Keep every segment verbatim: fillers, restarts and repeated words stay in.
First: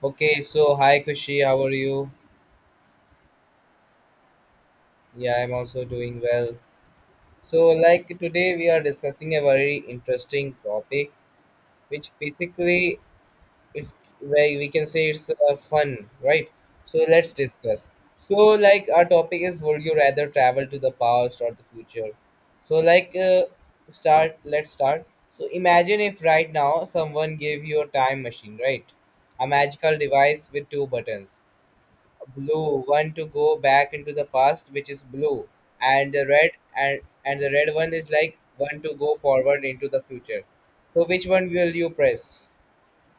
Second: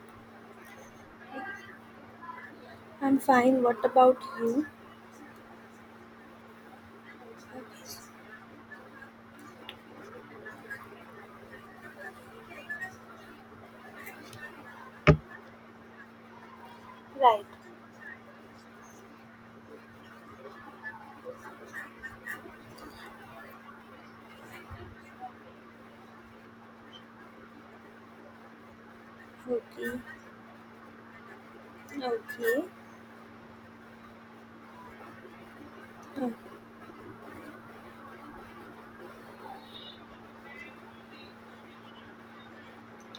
Okay, so hi Kushi, how are you? I'm fine. What about you? Yeah, I'm also doing well. So, like today, we are discussing a very interesting topic, which basically, it, where we can say it's uh, fun, right? So, let's Right. discuss. So, like, our topic is Would you rather travel to the past or the future? So, like, uh, start, let's start. So, imagine if right now someone gave you a time machine, right? A magical Okay. device with two buttons, Okay. blue one to go back into the past, which is blue, and the Mm. red and and the red one is like one to go forward into the future. So which one will you press?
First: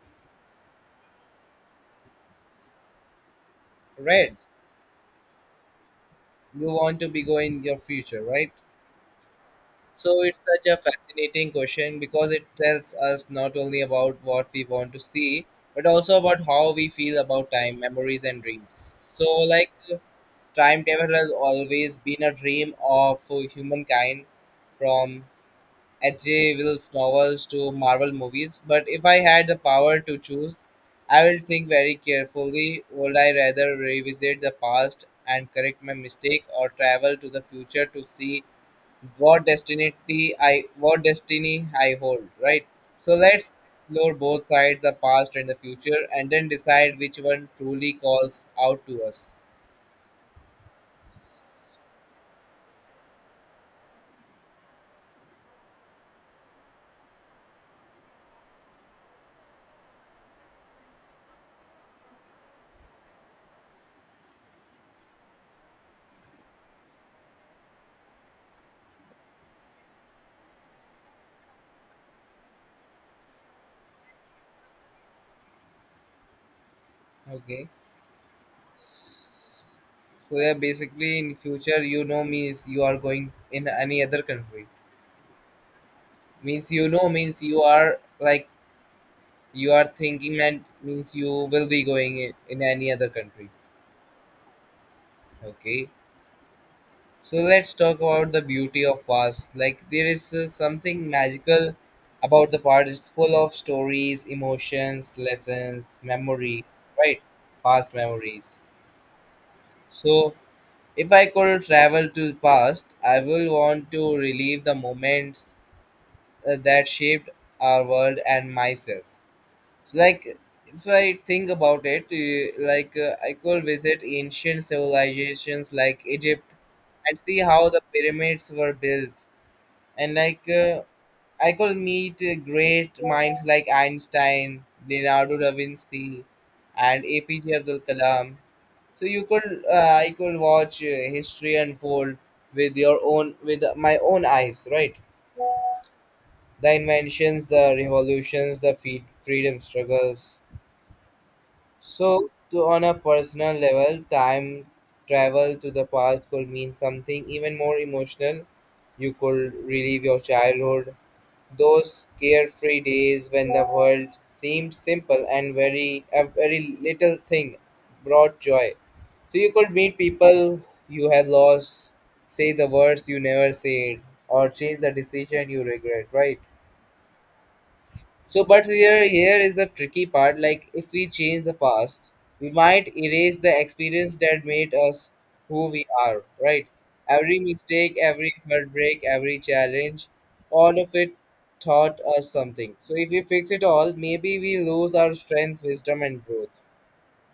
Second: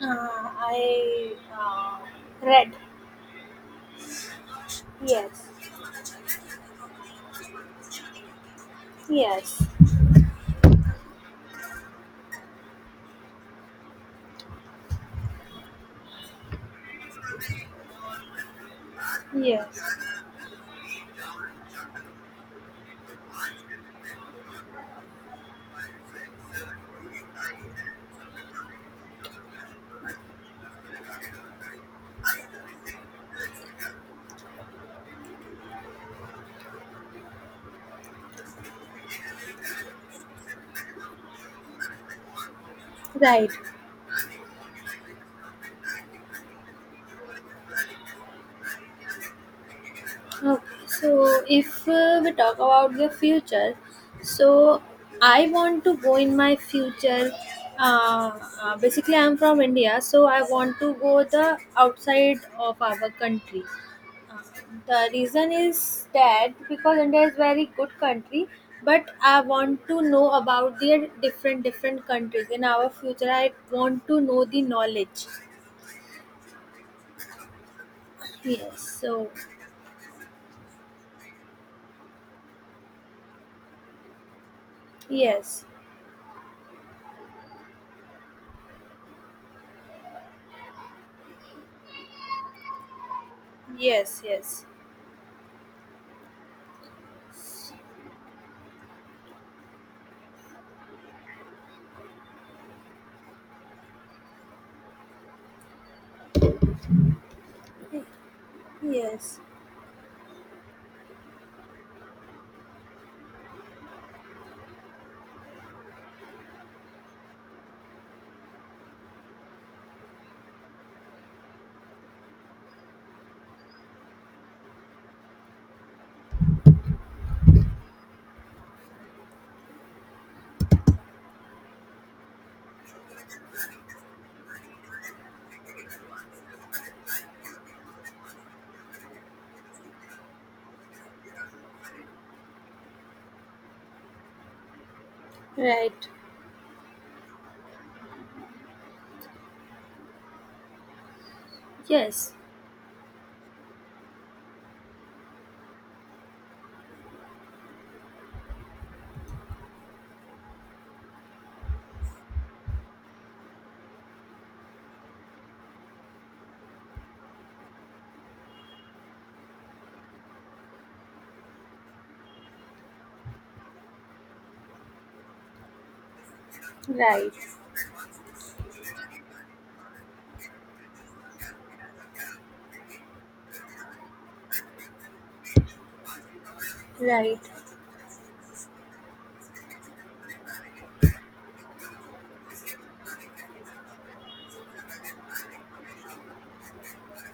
Uh, I uh, read. Red. Yes. You want to be going your future, right? Yes. So it's such a fascinating question, because it tells us not only about what we want to see but also about how we feel about time, memories, and dreams. So, like, Yes. time travel has always been a dream of uh, humankind, from H J. Will's novels to Marvel movies, but if I had the power to choose, I will think very carefully. Would I rather revisit the past and correct my mistake, or travel to the future to see what destiny I what destiny I hold, right? So let's Right. explore both sides, the past and the future, and then decide which one truly calls out to us. Okay. So if uh, we talk about the future, so I want to go in my future. Uh, uh, basically, I'm from India, so I want to go the outside of our country. The reason is that because India is very good country, but I want to know about their different different countries in our future. I want to know the knowledge. Okay. Yes. So So yeah, basically in future, you know, me is you are going in any other country. yes, Means, you know, means you are like, you are thinking, and means you will be going in, in any other country. yes, yes, Okay. So let's talk about the beauty of past. Like, there is uh, something magical about the past. It's full of stories, emotions, lessons, memories, right? Past memories. yes. So if I could travel to the past, I will want to relive the moments uh, that shaped our world and myself. So like, if I think about it, uh, like uh, I could visit ancient civilizations like Egypt and see how the pyramids were built, and like uh, I could meet uh, great minds like Einstein, Leonardo da Vinci, and A P J Abdul Kalam. So you could uh, I could watch uh, history unfold with your own with my own eyes, right? Right. The inventions, the revolutions, the feed, freedom struggles. So, Yes. to, on a personal level, time travel to the past could mean something even more emotional. You could relive your childhood, those carefree days when the world seemed simple and very a very little thing brought joy. So you could meet people you have lost, say the words you never said, or change the decision you regret, right? Right. So, but here, here is the tricky part. Like, if we change the past, we might erase the experience that made us who we are, right? Every Right. mistake, every heartbreak, every challenge, all of it taught us something. So, if we fix it all, maybe we lose our strength, wisdom, and growth.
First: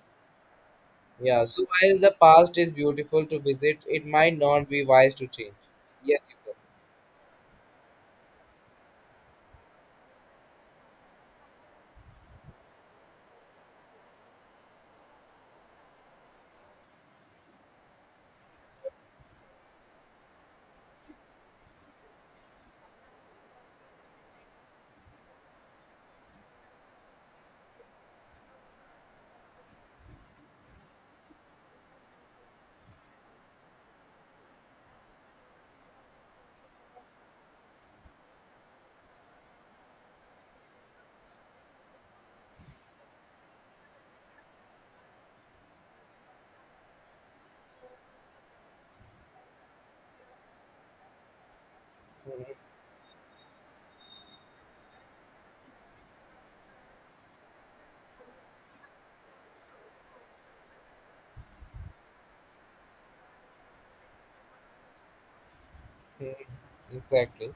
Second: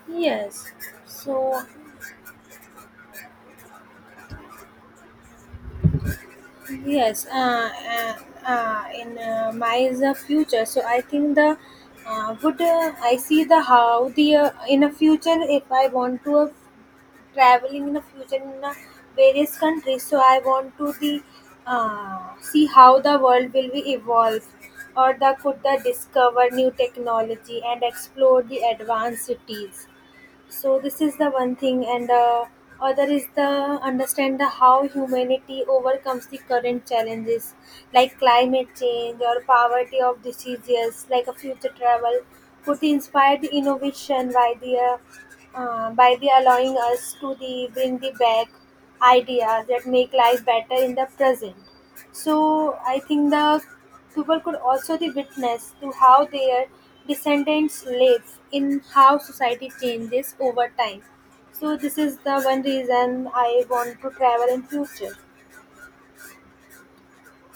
Yes. Yeah, So so while the past is beautiful to visit, it might not be wise to change. Yes, you Yes, uh, uh, uh, in uh, my is the future. So I think the uh, would uh, I see the how the uh, in a future if I want to uh, traveling in a future in uh, various countries. So I want to the uh, see how the world will be evolve or the could the discover new technology and explore the advanced cities, so this is the one thing, and uh, other is the understand the how humanity overcomes the current challenges like climate change or poverty of diseases. Like a future travel could inspire the innovation by the uh, uh, by the allowing us to the bring the back ideas that make life better in the present. So I think the people could also be witness to how their descendants live in how society changes over time. So this is the one reason I want to travel in future. can. Mhm. Exactly.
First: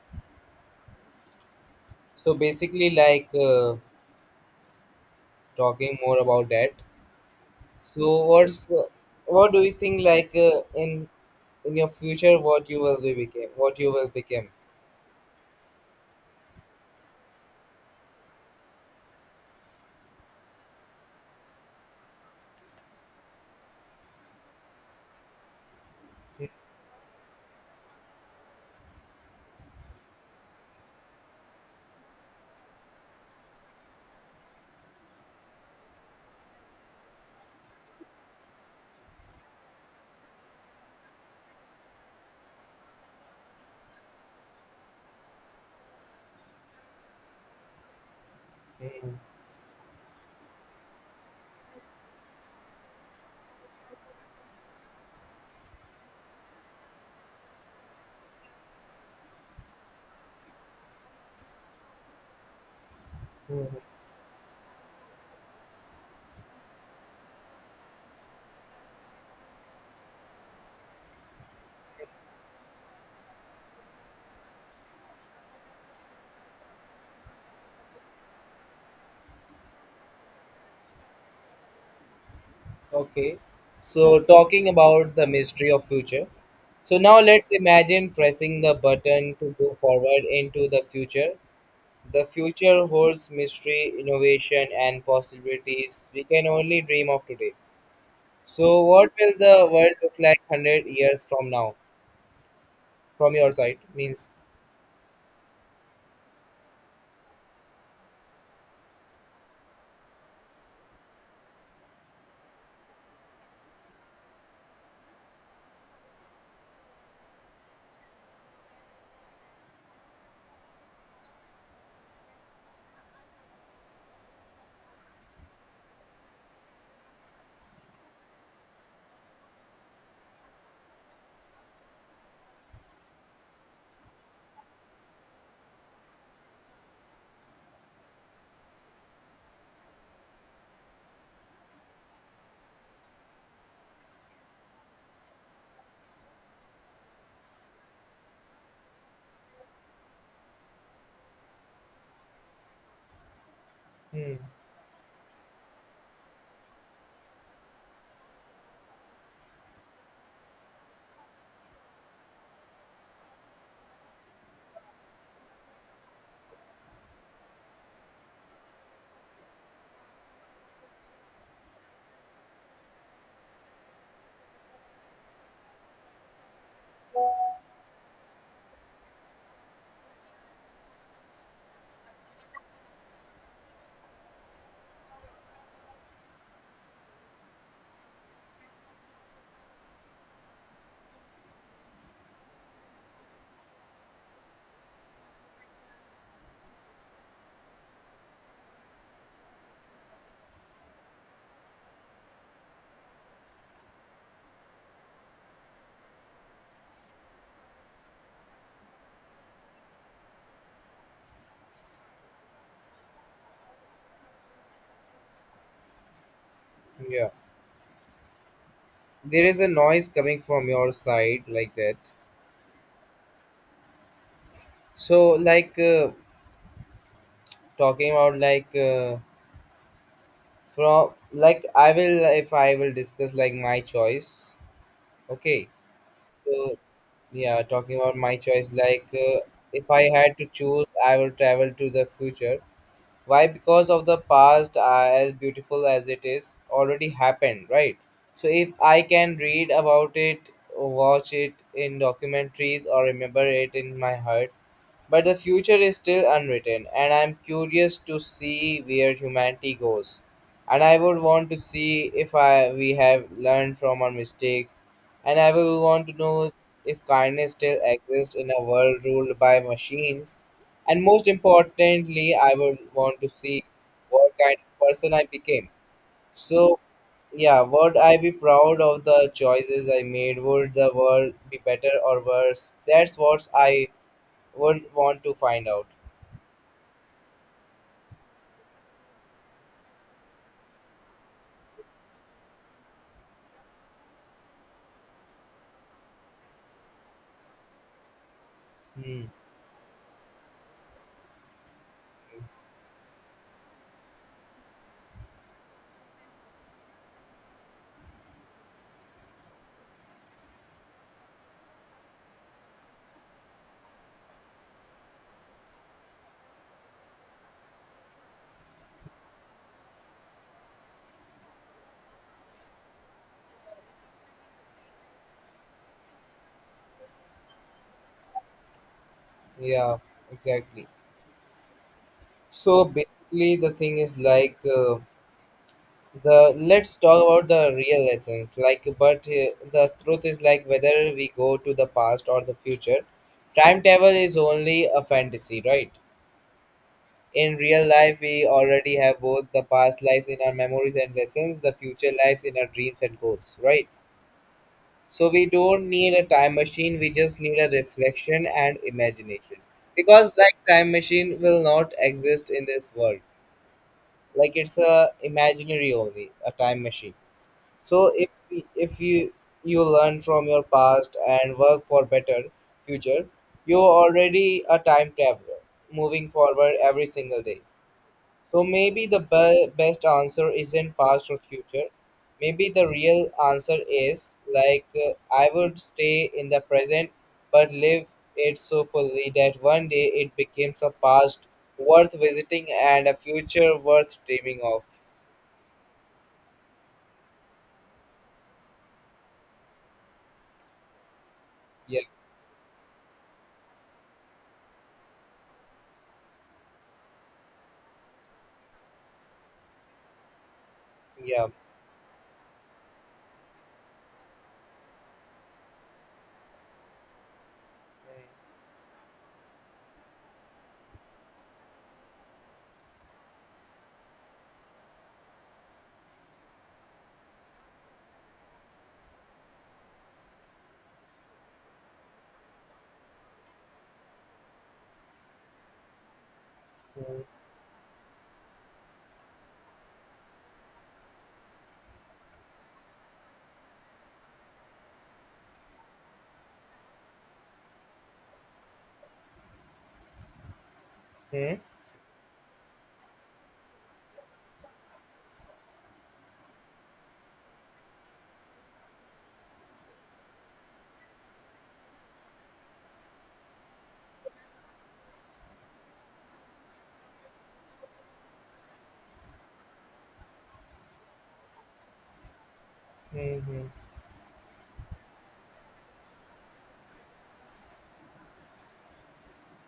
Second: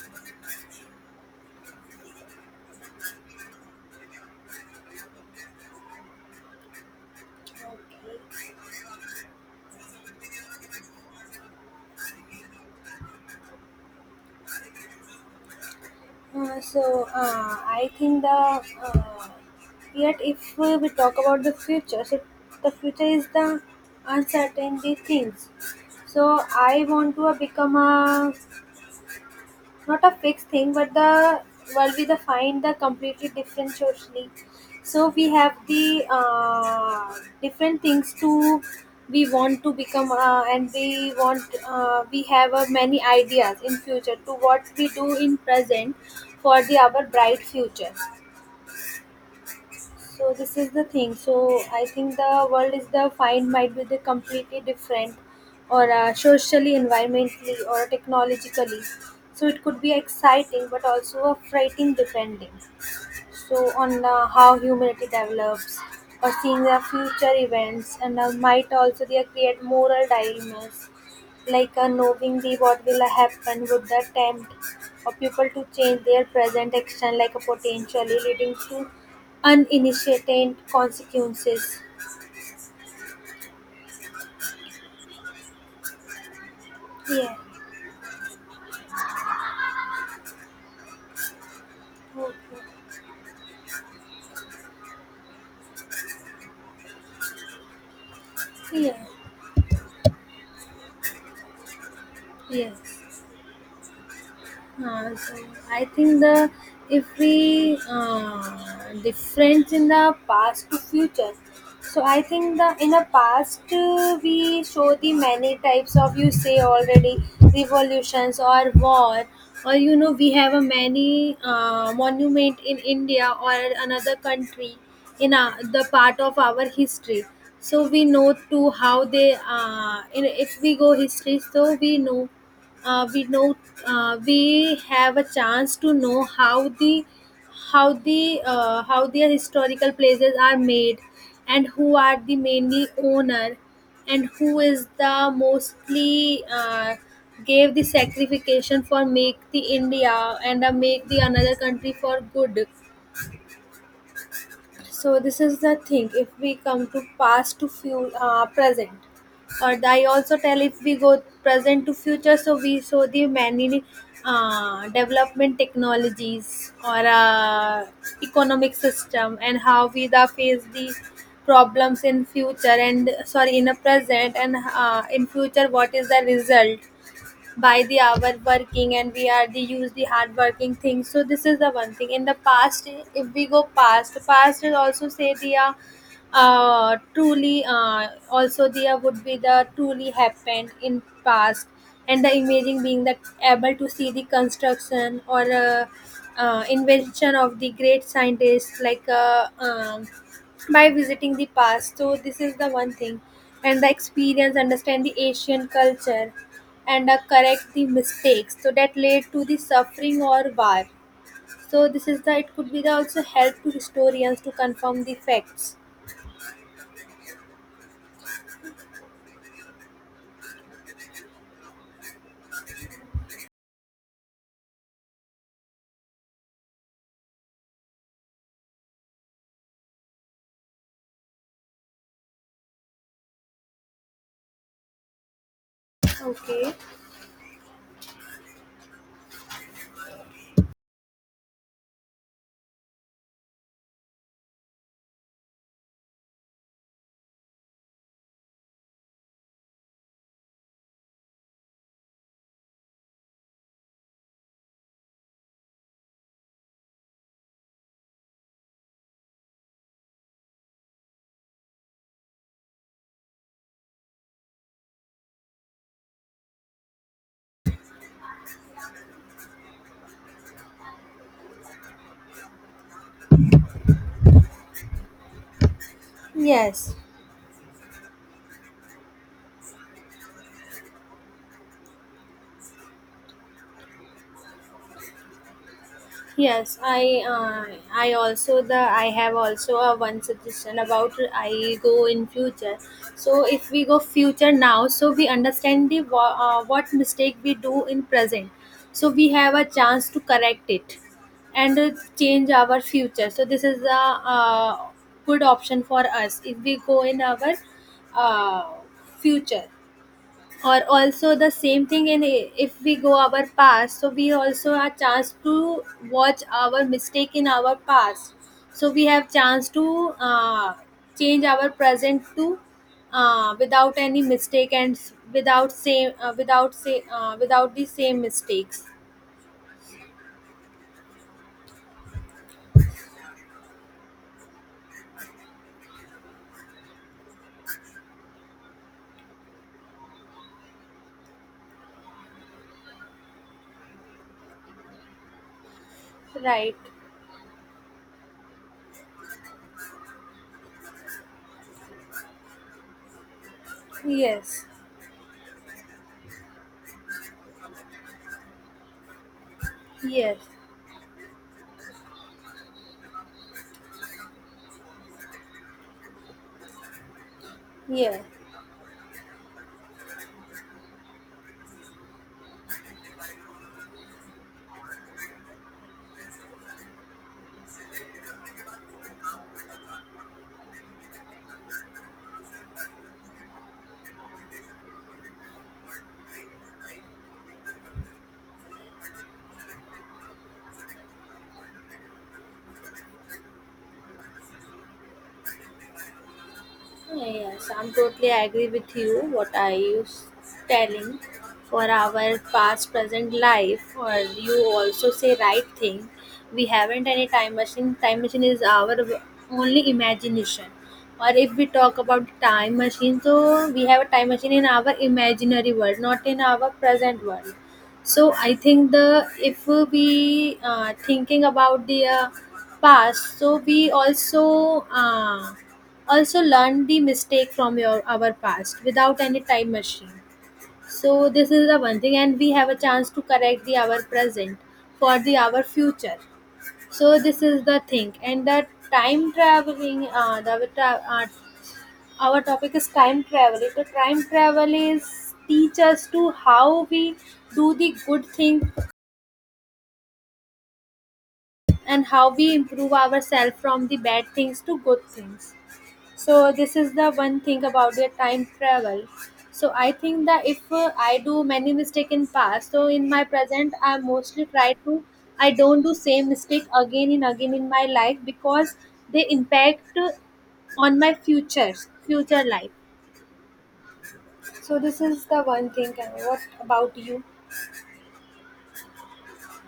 So, basically, like uh, talking more about that. So Okay. what's what do you think, like uh, in in your future what you will be became what you will become? Uh, so uh, I think the uh, yet if we we talk about the future, so the future is the uncertainty things. So I want to become a, it's not a fixed thing, but the world we the find the completely different socially, so we have the uh, different things to we want to become uh, and we want uh, we have uh, many ideas in future to what we do in present for the our bright future, Hmm. so this is the thing. So I think the world is the find might be the completely different, or uh, socially, environmentally, or technologically. So it could be exciting, but also a frightening depending, so Mhm. on uh, how humanity develops or seeing the future events, and uh, might also they create moral dilemmas, like uh, knowing the what will happen would the attempt of people to change their present action, like a potentially leading to uninitiated consequences. Okay. So talking about the mystery of future. So now Yeah, let's imagine pressing the button to go forward into the future. The okay. future holds mystery, innovation, and possibilities we can only dream of today. So Yeah, what will the world look like one hundred years from now? yes. From your side means, Uh, so I think the if we uh, difference in the past to future. So I think the in the past uh, we show the many types of you say already revolutions or war. Or you know we have a many uh, monument in India or another country in uh, the part of our history. So we know too how they uh, in, if we go history, so we know uh, we know uh, we have a chance to know how the how the uh, how their historical places are made, and who are the mainly owner, and who is the mostly uh, gave the sacrification for make the india, and uh, make the another country for good. hmm, So this is the thing. If we come to past to fuel uh, present, or I also tell if we go present to future, so we show the many uh, development technologies or uh, economic system, and how we the face the problems in future and sorry in a present, and uh, in future what is the result by the hour working, and we are the use the hard working thing. So this is the one thing in the past. If we go past, past is also say the uh, uh truly uh also the uh, would be the truly happened in past, and the imaging being the able to see the construction or uh, uh, invention of the great scientists like uh, um, by visiting the past. So this is the one thing, and the experience, understand the ancient culture, and uh, correct the mistakes. So that led to the suffering or war. So this is the, it could be the also help to historians to confirm the facts. yeah. There is a noise coming from your side like that. So like uh, talking about like uh, from like, I will, if I will discuss like my choice. Okay. Okay. So yeah, talking about my choice, like uh, if I had to choose, I will travel to the future. Why? Because of the past, uh, as beautiful as it is, already happened, right? So if I can read about it, watch it in documentaries, or remember it in my heart. But the future is still unwritten, and I'm curious to see where humanity goes. And I would want to see if I, we have learned from our mistakes, and I will want to know if kindness still exists in a world ruled by machines. And most importantly, I would want to see what kind of person I became. So, Yes. yeah, would I be proud of the choices I made? Would the world be better or worse? That's what I would want to find out. Yes, I uh, I also the I have also a one suggestion about I go in future. So if we go future now, so we understand the wha- uh, what mistake we do in present. So Hmm. we have a chance to correct it, and uh, change our future. So this is a uh, good option for us if we go in our uh, future, or also the same thing in if we go our past, so we also are chance to watch our mistake in our past, so we have chance to uh, change our present to uh, without any mistake, and s- without same uh, without say uh, without the same mistakes. Yeah, exactly. So basically, the thing is like uh, the let's talk about the real lessons. Like, but uh, the truth is, like, whether we go to the past or the future, timetable is only a fantasy, right? Right. In real life, we already have both. The past lives in our memories and lessons, the future lives in our dreams and goals, right? Yes, So we don't need a time machine, we just need a reflection and imagination. Because yes, like, time machine will not exist in this world. Like, it's a imaginary only, a time machine. So yes. if if you you learn from your past and work for better future, you're already a time traveler, moving forward every single day. So maybe the be- best answer isn't past or future. Maybe the real answer is like uh, I would stay in the present but live it so fully that one day it becomes a past worth visiting and a future worth dreaming of. Yes, I'm totally agree with you. What I was telling for Yeah, our past present life, or you also say right thing. We haven't any time machine. Time machine is our only imagination. Or yeah. if we talk about time machine, so we have a time machine in our imaginary world, not in our present world. So I think the if we uh, thinking about the uh, past, so we also. Uh, also learn the mistake from your our past without any time machine, so this is the one thing, and we have a chance to correct the our present for the our future. So this is the thing, and the time traveling uh, the tra- uh, our topic is time traveling, the time travel is teach us to how we do the good thing, Hmm. and how we improve ourselves from the bad things to good things. So this is the one thing about their time travel. So I think that if uh, I do many mistake in past, so in my present I mostly try to, I don't do same mistake again and again in my life, because they impact uh, on my future future life. Hmm. So this is the one thing, and what about you?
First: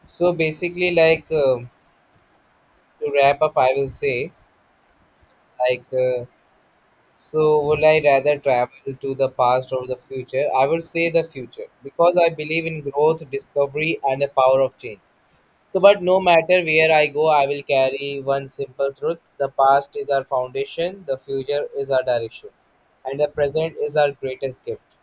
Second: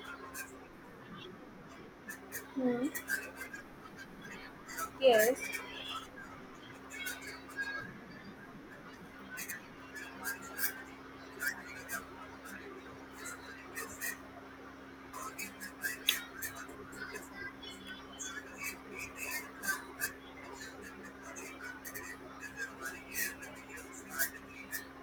So basically, like um Hmm. to wrap up, I will say Yes. like. Uh, so, would I rather travel to the past or the future? I would say the future, because I believe in growth, discovery, and the power of change. So, but no matter where I go, I will carry one simple truth: the past is our foundation, the future is our direction, and the present is our greatest gift.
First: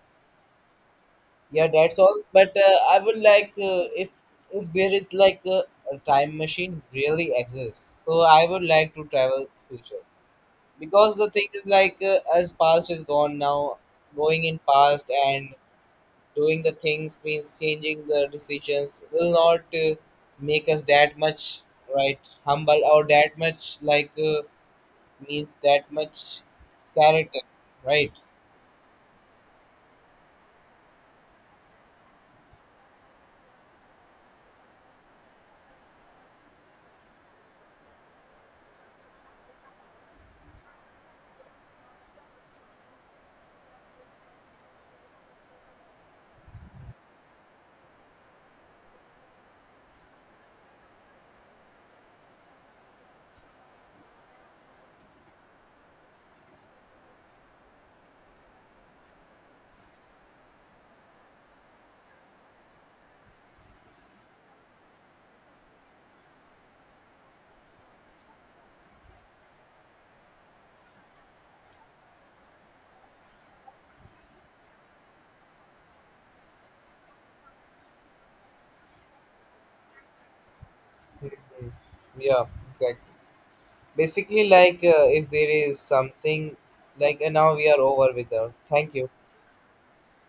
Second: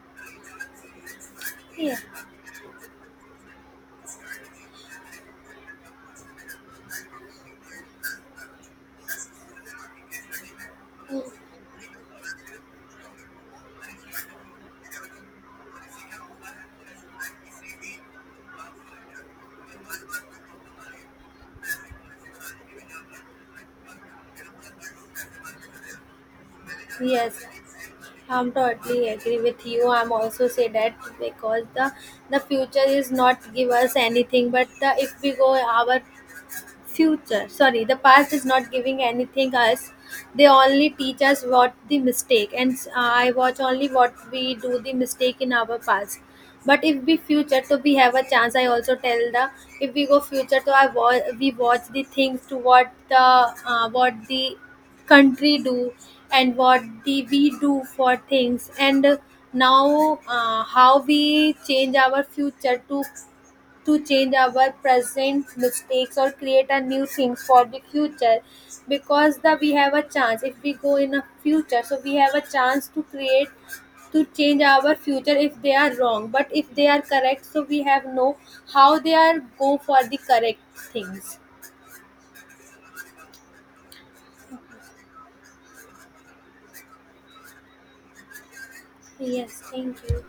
Yeah, that's Yeah. all. But uh, I would like uh, if, if there is like a, a time machine really exists, so I would like to travel future, because the Mm, thing is like uh, as past is gone now, going in past and doing the things, means changing the decisions will not uh, make us that much, right, humble or that much like uh, means that much character, yes, right? I'm totally agree with you. I'm also say that because the the future is not give us anything, but the, if we go our future sorry the past is not giving anything us, they only teach us what the mistake, and uh, I watch only what we do the mistake in our past. But if we future, so we have a chance, I also tell the, if we go future, so I wa- we watch the things to what the uh, what the country do, and what the we do for things, and uh, now uh, how we change our future to to change our present mistakes or create a new things for the future, because the we have a chance if we go in a future, so we have a chance to create, to change our future if they are wrong, but if they are correct so we have no how they are go for the correct things. Mhm. Yeah, exactly. Basically like uh, if there is something like uh, now we are over with her. Thank you. Yes, thank you.